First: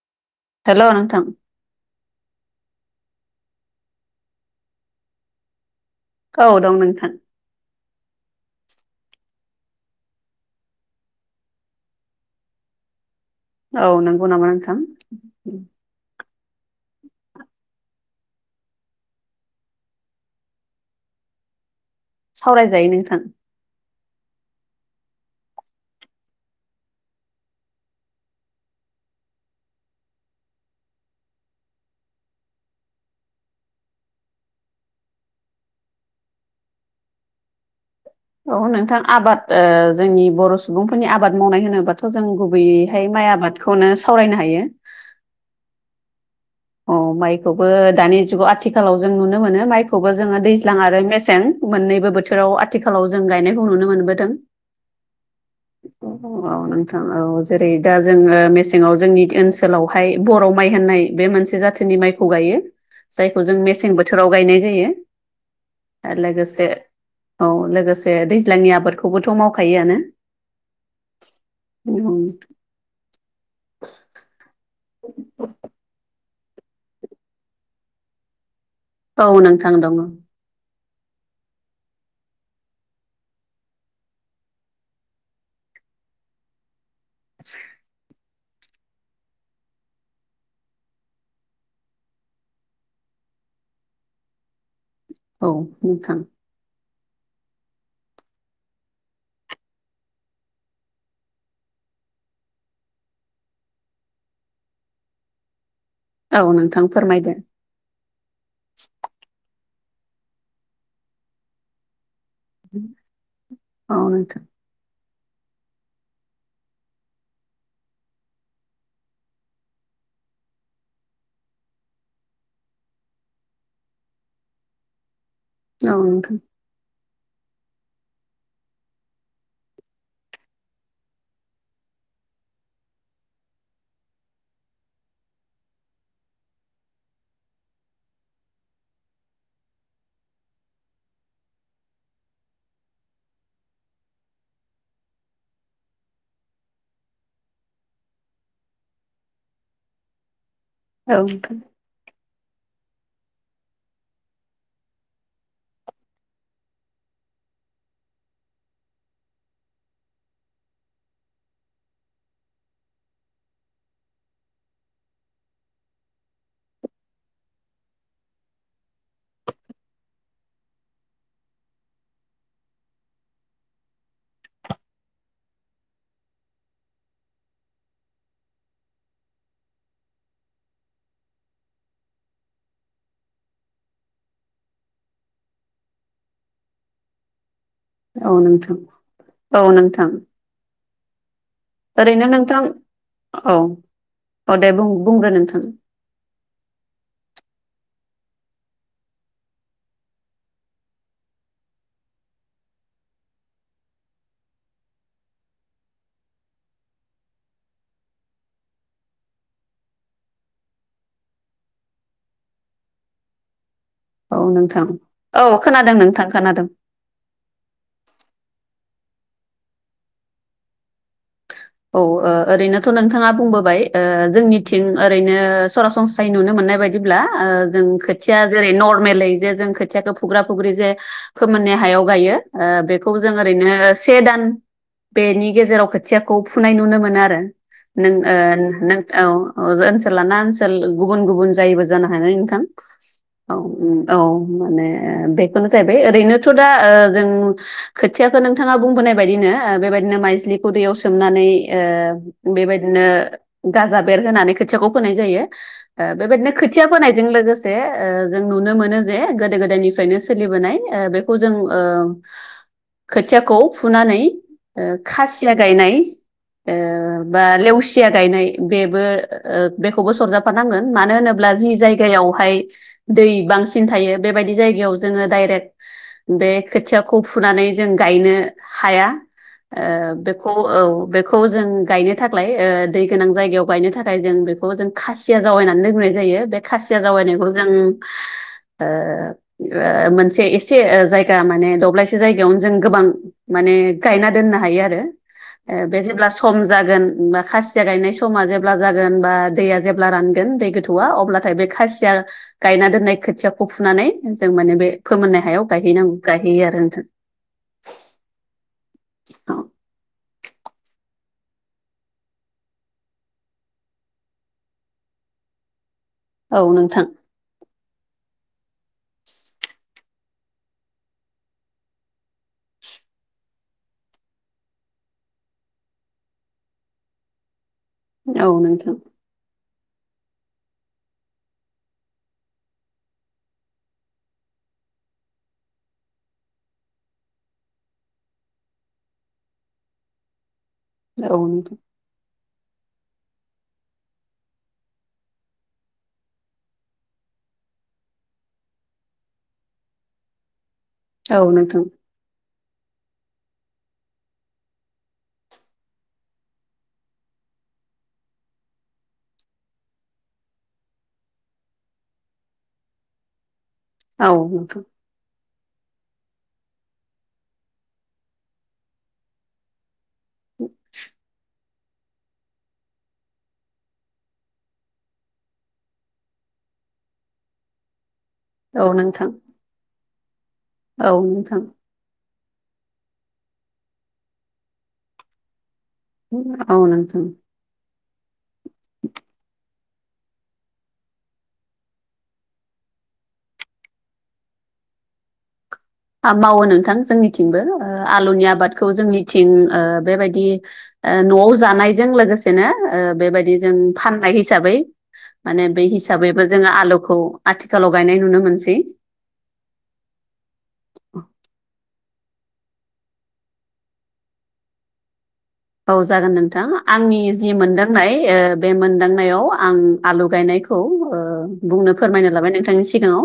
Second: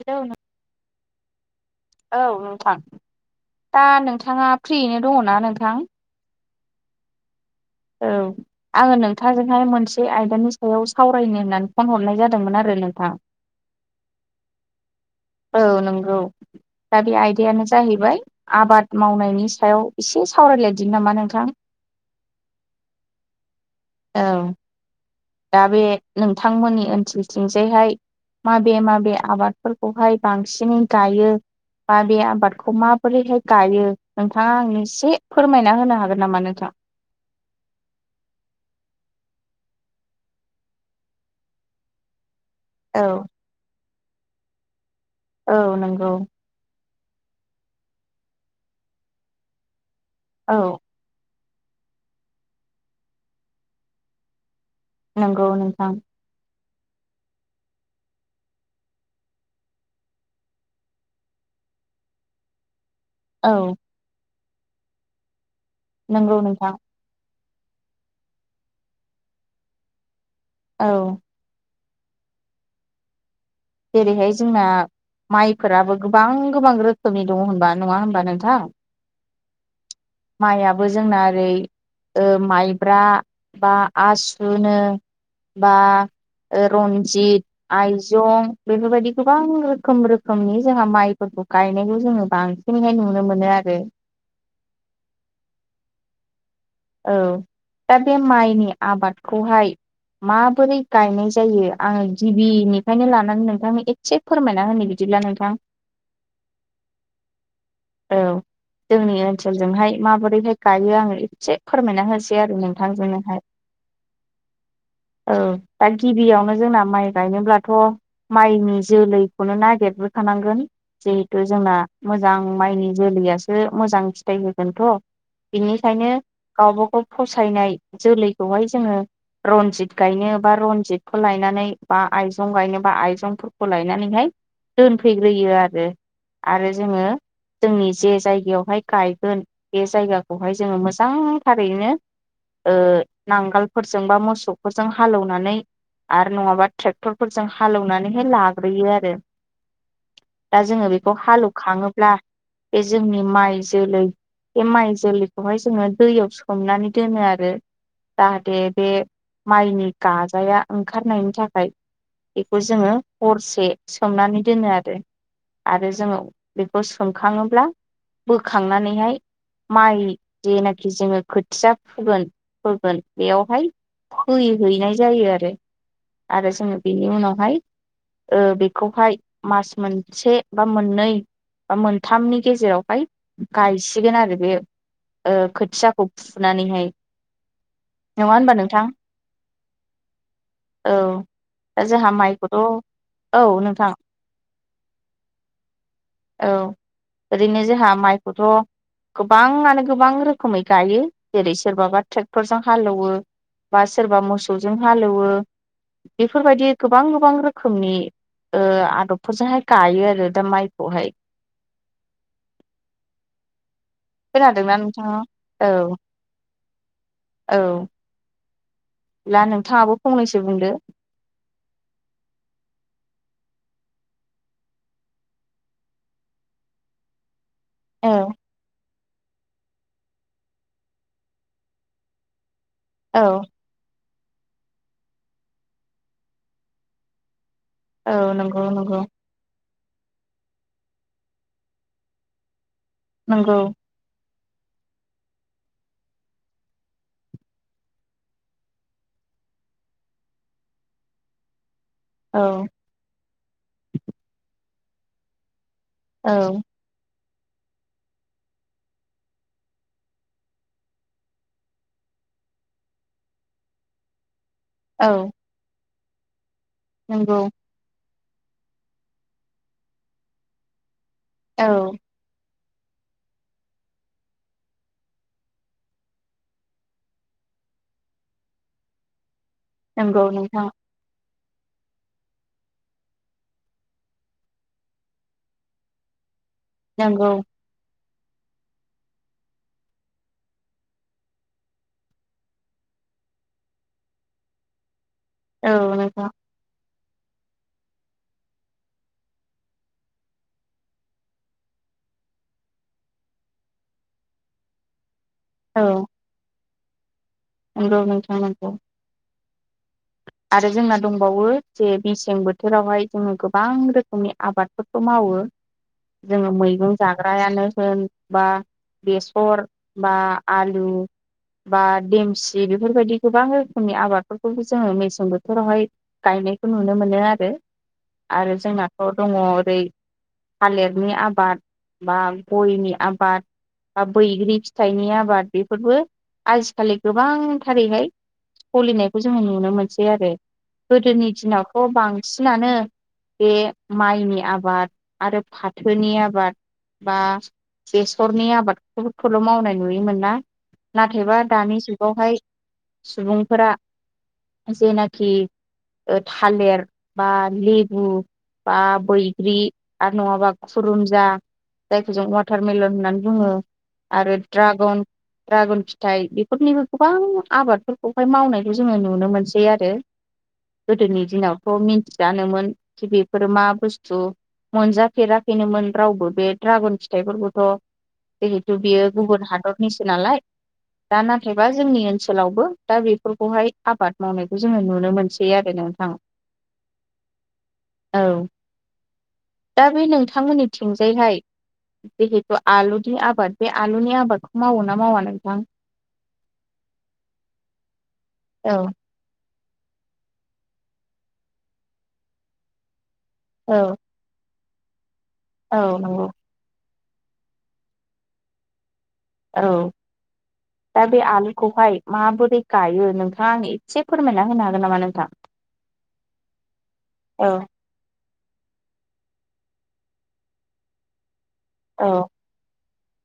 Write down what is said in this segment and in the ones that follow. Hello नों hello नोंथां औ नोंथां दा नोंथाङा फ्रियैनो दङना नोंथां? औ दं नोंथां। औ आङो नोंथां‌जोंहाय मोनसे आयदानि सायाव सावरायनो होननानै फन हरनाय जादोंमोन आरो नोंथां औ नंगौ नामा नोंथां औ नंगौ। दा बे आयदायानो जाहैबाय आबाद मावनायनि सायाव एसे सावरायलायदि नामा नोंथां सावरायजायो नोंथां। औ दा बे नोंथांमोननि ओनसोलथिंजायहाय माबे माबे आबादफोरखौहाय बांसिनै गायो बा बे आबादखौ माबोरैहाय गायो नोंथाङा आंनो एसे फोरमायना होनो हागोन नामा नोंथां? [inaudible] औ नोंथां आबाद ओ जोंनि बर' सुबुंफोरनि आबाद मावनाय होनोबाथ' जों गु औ गुबैयैहाय माइ आबादखौनो सावरायनो हायो। औ नंगौ। अ माइखौबो दानि जुगाव आथिखालाव जों नुनो मोनो माइखौबो जोङो औ दैज्लां आरो मेसें मोननैबो बोथोराव आथिखालाव जों गायनायखौ नुनो मोनबोदों। नंगौ नोंथां [unintelligible] औ जेरै दा जोङो मेसेङाव जोंनि ओनसोलावहाय बर' माइ होननाय बे मोनसे जाथिनि माइखौ गायो जायखौ औ जों मेसें बोथोराव गायनाय जायो आरो नंगौ लोगोसे नोंथां औ लोगोसे दैज्लांनि आबादखौबोथ' मावखायोआनो औ। उम। जेरैहाय जोंना माइफोराबो गोबां गोबां रोखोमनि दङ होनबा नङा होनबा नोंथां औ नोंथां दङ। बो जोंना ओरै ओ माइब्रा बा आसुनो बा रन्जित आइजं बेफोरबायदि गोबां रोखोम रोखोमनि जोंहा माइफोरखौ गायनायखौ जोङो बांसिनैहाय नुनो मोनो आरो [unintelligible] औ नोंथां। औ दा बे माइनि आबादखौहाय माबोरै गायनाय जायो आङो गिबिनिफ्रायनो लानानै नोंथांनो एसे फोरमायना होनो बिदि बिला नोंथां औ नोंथां फोरमायदो औ जोंनि ओनसोलजोंहाय माबोरैहाय गायो आङो एसे फोरमायना होस बै आरो नोंथांजोनोहाय औ नोंथां औ दा गिबियावनो जोंना माइ गायनोब्लाथ' माइनि जोलैखौनो नागिर थानांगोन जिहेथु जोंना मोजां माइनि जोलैयासो मोजां फिथाइ होगोनथ' औ बेनिखायनो नोंथां गावबा गाव फसायनाय जोलैखौहाय जोङो रनजित गायनो बा रनजितखौ लायनानै बा आइजं गायनो बा आइजंफोरखौ लायनानैहाय दोनफैग्रोयो आरो आरो जोङो जोंनि जे जायगायावहाय गायगोन बे जायगाखौहाय जोङो मोजां मोजांथारैनो ओ नांगोलफोरजों बा मोसौफोरजों हालौवनानै आरो नङाबा ट्रेक्टरफोरजों हालेवनानैहाय लाग्रोयो आरो दा जोङो बेखौ औ नोंथां हालौखाङोब्ला बे जोंनि माइ जोलै बे माइ जोलैखौहाय जोङो दैयाव सोमनानै दोनो आरो जाहाथे बे माइनि गाजाया ओंखारनायनि थाखाय बेखौ जोङो हरसे सोमनानै दोनो आरो आरो जोङो बेखौ सोमखाङोब्ला बोखांनानैहाय माइ जेनाखि जोङो खोथिया फोगोन फोगोन बेयावहाय फै हैनाय जायो आरो आरो जोङो बेनि उनावहाय ओबेखौहाय मास मोनसे बा मोननै बा मोनथामनि गेजेरावहाय गायसिगोन आरो बे खो फिसाखौ फुनानैहाय नङा औ होनबा नोंथां औ नोंथां औ दा जोंहा ओरैनो माइखौथ' नोंथां औ नोंथां औ दे बुं बुंग्रो नोंथां औ ओरैनो जोंहा माइखौथ' गोबाङानो गोबां रोखोम खोमै गायो जेरै सोरबाबा ट्रेक्टरजों हालौवो बा सोरबा मोसौजों हालेवो बेफोरबायदि गोबां गोबां रोखोमनि ओ आदब फोरजोंहाय गायो आरो दा माइखौहाय [inaudible] औ खोनादोंना नोंथां नोंथाङा औ खोनादों नोंथां खोनादों ब्ला नोंथाङाबो फंनैसो बुंदो औ ओ ओरैनोथ' नोंथाङा बुंबोबाय ओ जोंनिथिं ओरैनो सरासनस्रायै नुनो मोन नाय बायदिब्ला ओ जों औ खोथिया जेरै नर्मेलै जे जों खोथियाखौ फुग्रा फुग्रि जे फोमोननाय हायाव गायो ओ बेखौ औ जों ओरैनो से दान बेनि गेजेराव खोथिया खौ फुनाय नुनो मोनो आरो औ नों नंगौ ओ नों नंगौ औ औ ओनसोल लाना ओनसोल गुबुन गुबुन जायोबो जानो हाय न नोंथां औ नंगौ औ माने बेखौनो जाहैबाय ओरैनोथ' दा ओ जों खोथियाखौ नोंथाङा बुंबोनाय बायदिनो बेबायदिनो माइज्लिखौ दैयाव सोमनानै औ ओ बेबायदिनो गाजा बेर होनानै खोथियाखौ फोनाय जायो ओ औ बेबायदिनो खोथिया फोनाय जों लोगोसे ओ जों नुनो मोनो जे गोदो गोदायनिफ्रायनो ओ सोलिबोनाय बेखौ जों ओ खोथियाखौ फुनानै ओ औ खासिया गायनाय नंगौ बा लेवसिया गायनाय बेबो बेखौबो सरजाफानांगोन मानो होनोब्ला औ जि जायगायावहाय दै बांसिन थायो बेबायदि जायगायाव जोङो डाइरेक्ट बे खोथियाखौ फुनानै जों गायनो हाया ओ नंगौ बेखौ नोंथां औ बेखौ खौ जों गायनो थाख्लाय ओ दै गोनां जायगायाव गायनो थाखाय जों बेखौ जों खासिया जावायनानै दोनग्रोनाय जायो बे खासिया नंगौ जावैनायखौ जों [inaudible] ओ ओ मोनसे एसे ओ जायगा माने दब्लायसे जायगायावनो जों गोबां माने बे गायना दोननो हायो आरो औ बे नोंथां जेब्ला सम जागोन बा खासिया गायनाय समा जेब्ला जागोन बा दैया जेब्ला रानगोन दै गोथौआ अब्लाथाय बे खासिया गायना दोननाय खोथियाखौ फुनानै जों माने बे फोमोननाय हायाव औ गायहैनांगौ गायहैयो आरो नोंथां नंगौ नोंथां नंगौ [inaudible] आरो जोंना दंबावो जे मेसें बोथोरावहाय जोङो गोबां रोखोमनि आबादफोरखौ मावो जोङो मैगं नोंथां जाग्रायानो होन बा बेसर बा आलु बा देमसि बेफोरबायदि गोबां रोखोमनि आबादफोरखौबो जोङो मेसें बोथोरावहाय गायनायखौ नुनो मोनो आरो औ आरो नोंथां जोंनाथ' दङ ओरै थालिरनि आबाद बा गयनि आबाद बा बैग्रि फिथाइनि आबाद बेफोरबो आजिखालि गोबांथारैहाय सलिनायखौ जोङो नुनो मोनसै आरो गोदोनि औ नोंथां दिनावथ' बांसिनानो बे माइनि आबाद आरो फाथोनि आबाद बा बेसरनि आबादफोरखौल' मावनाय नुयोमोन ना औ नाथायबा दानि नोंथां जुगावहाय सुबुंफोरा जेनाखि थालिर बा लेबु बा बैग्रि आरो नङाबा खुरुम जा जायखौ जों वाटारमेलन होननानै बुङो औ आरो नोंथां ड्रागन द्रागन फिथाइ बेफोरनिबो गोबां आबादफोरखौहाय मावनायखौ जोङो नुनो मोनसै आरो गोदोनि दिनावथ' मिथिजानोमोन खि बेफोर मा बुस्थु मोनजाफेराखैनोमोन रावबो बे दड्रागन फिथाइफोरखौथ' जिहेथु औ बियो नोंथां गुबुन हादरनिसो नालाय औ नोंथां औ दा नोंथां नाथायबा जोंनि ओनसोल ओनसोलावबो दा बेफोरखौहाय आबाद मावनायखौ जोङो नुनो मोनसै आरो ना औ नोंथां औ दा बे नोंथांमोननि थिंजायहाय जिहेतु आलुनि आबाद बे आलुनि आबादखौ मावो ना मावा नोंथां? मावो नोंथां जोंनिथिंबो आलुनि औ आबादखौ जोंनिथिं ओ बेबायदि न'आव जानायजों लोगोसेनो ओ बेबायदिनो औ फान्नाय हिसाबै माने औ बे नंगौ हिसाबैबो जोङो आथिखालाव गायनाय नुनो मोनसै औ दा बे आलुखौहाय माबोरै गायो नोंथाङा आं एसे फोरमायना होनो हागोन नामा नोंथां? औ जागोन नोंथां आंनि औ जि मोनदांनाय बे मोनदांनायाव आं आलु गायनायखौ बुंनो औ फोरमायनो लाबाय नोंथांनि सिगाङाव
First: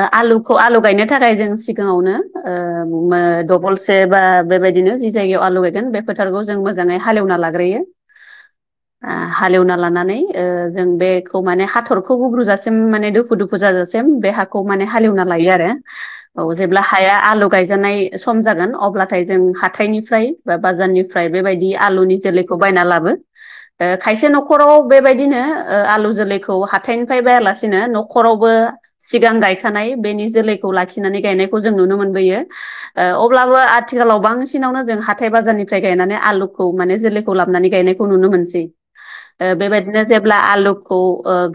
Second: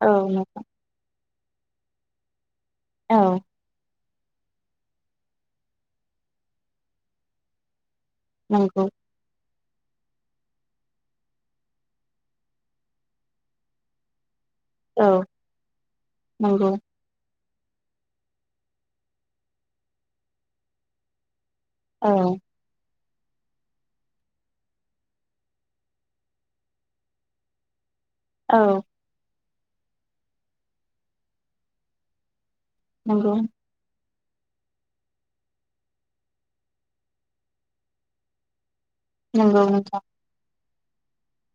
औ आलुखौ आलु गायनो थाखाय जों सिगाङावनो औ सेबा बेबायदिनो जि जायगायाव आलु गायगोन बे फोथारखौ जों मोजाङै हालेवना लाग्रोयो औ औ ओ हालेवना लानानै जों बेखौ माने हाथरखौ गुब्रुजासिम माने दुफु दुफु जाजासिम बे ह खौ माने औ हालेवना लायो आरो नंगौ जेब्ला हाया आलौ गायजानाय सम जागोन अब्लाथाय जों हाथाइनिफ्राय बा बाजारनिफ्राय बेबायदि औ आलुनि जोलैखौ बायना लाबो खायसे न'खराव बेबायदिनो आलु जोलैखौ हाथायनिफ्राय बायालासिनो न' न'खरावबो औ सिगां गायखानाय बेनि जोलैखौ लाखिनानै गायनायखौ जों नुनो मोनबोयो ओ नंगौ अब्लाबो आथिखालाव बांसिनावनो जों हाथाय बाजारनिफ्राय फिथाइ गायनानै आलुखौ माने जोलैखौ लाबनानै गायनायखौ नुनो मोनसै ओ नंगौ नोंथां बेबायदिनो जेब्ला आलुखौ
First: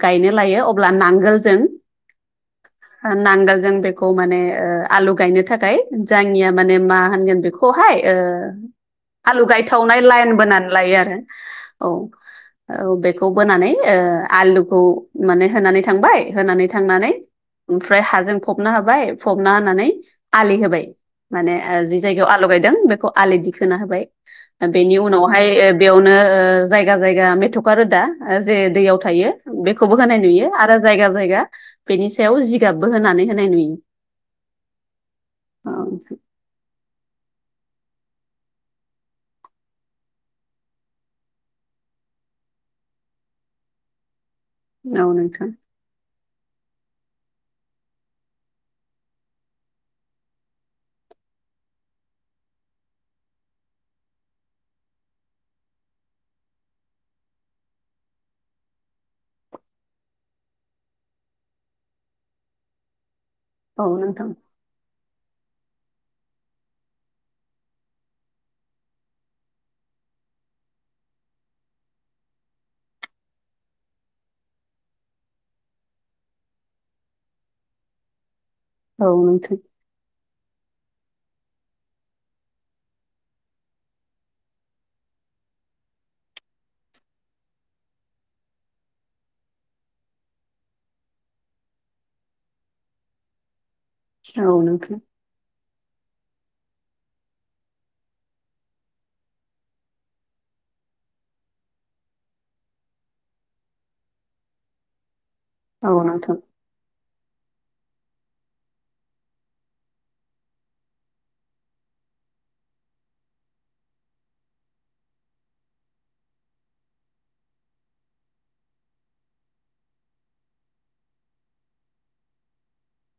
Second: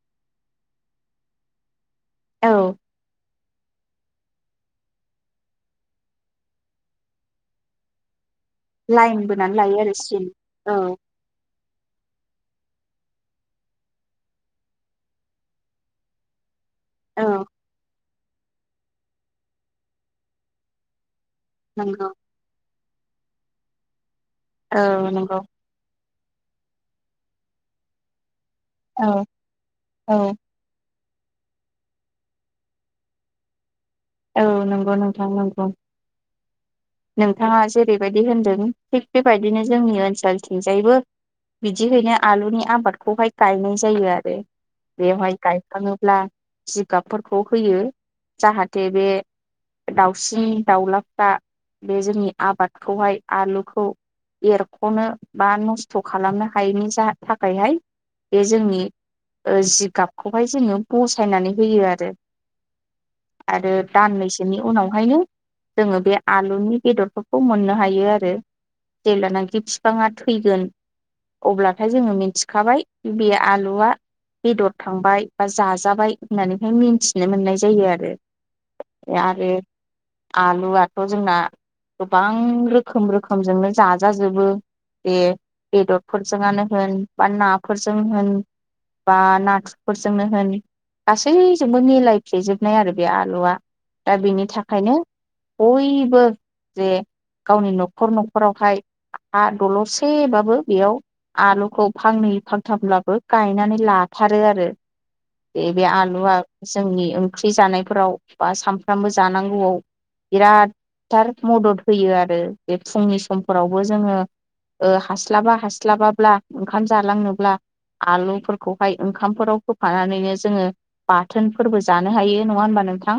गायनो लायो अब्ला नांगोलजों औ नांगाल जों बेखौ माने आलु गायनो थाखाय जोंनिया माने मा होनगोन बेखौहाय ओ लाइन आलु बोनानै लायो आरो गायथावनाय सिन लाइन बोनानै औ लायो आरो औ औ बेखौ बोनानै आलुखौ माने होनानै थांबाय होनानै थांनानै औ ओमफ्राय हाजों फबना होबाय फबना होनानै आलि होबाय माने जि नंगौ जायगायाव आल' गायदों बेखौ आलो दिखोना होबाय औ बेनि नंगौ उनावहाय बेयाव जायगा जायगा मेथ'खा रोदा जे दैयाव औ थायो बेखौबो होनाय औ नुयो आरो जायगा जायगा बेनि सायाव जिगाबबो होनानै होनाय नुयो औ नंगौ नोंथां नंगौ औ नथाङा जेरैबायदि होन्दों थिग बेबायदिनो जोंनि ओनसोलथिंजायबो बिदिहायनो आलुनि आबादखौहाय गायनाय जायो आरो औ बेवहाय नोंथां गायखाङोब्ला जिगाबफोरखौ होयो जाहाथे बे दाउसिन दाउलाफ्रा बे जोंनि आबादखौहाय आलुखौ एरख'नो बा नस्थ' खालामनो हायैनि थाखायहाय बे जोंनि जिगाबखौहाय जोङो बसायनानै होयो आरो। आरो औ नोंथां दाननैसोनि उनावहायनो जोङो बे आलुनि बेदरफोरखौ मोननो हायो आरो। जेब्लानाखि बिफाङा थैगोन अब्लाथाय जोङो मिथिखाबाय बे आलुआ बेदर थांबाय बा जाजाबाय होननानैहाय मिन्थिनो मोननाय जायो आरो औ आरो नोंथां, आलुआथ' जोंना गोबां रोखोम रोखोमजोंनो जाजाजोबो बे बेदरफोरजोंनो होन बा नाफोरजों होन बा नाथुरफोरजोंनो होन गासैजोंबो मिलायफेेजोबनाय आरो। बे आलुआ दा बेनि औ थाखायनो नोंथां बयबो जे गावनि न'खर न'खरावहाय हा दलरसेबाबो बेयाव आलुखौ फांनै फांथामब्लाबो गायनानै लाथारो आरो। बे औ आलुआ नोंथां जोंनि ओंख्रि जानायफोराव बा सामफ्रामबो जानांगौआव बिरादथार मदद होयो आरो बे फुंनि समफोरावबो जोङो। हास्लाबा हास्लाबाब्ला ओंखाम जालांनोब्ला आलुफोरखौहाय ओंखामफोराव होफानानैनो जोङो बाथोनफोरबो जानो हायो नङा होनबा नोंथां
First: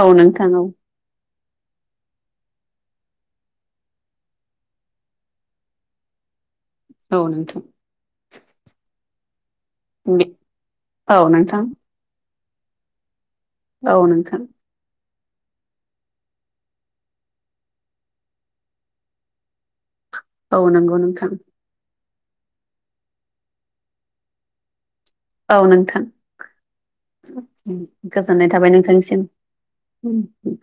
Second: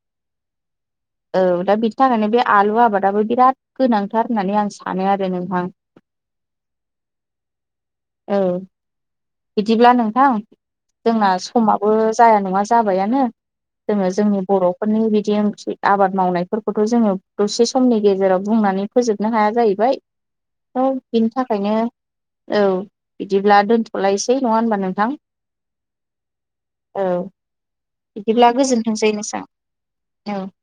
औ नोंथां औ। औ दा बिनि थाखायनो बे आलु आबादाबो बिराद गोनांथार होननानै आं सानो आरो नोंथां। [inaudible] औ नोंथां। औ बिदिब्ला नोंथां औ जोंना नोंथां समाबो जाया नङा जाबायानो औ नोंथां औ जोङो जोंनि नोंथां बर'फोरनि बि [inaudible] आबाद मावनायफोरखौथ' जोङो दसे समनि गेजेराव बुंनानै फोजोबनो हाया जाहैबाय औ नंगौ नोंथां बिनि थाखायनो औ बिदिब्ला दोनथ'लायसै। नङा होनबा नोंथां? औ नोंथां औ बिदिब्ला गोजोननाय थाबाय नोंथां। थांनि गोजोनथोंसै नोंसां औ सिम [inaudible]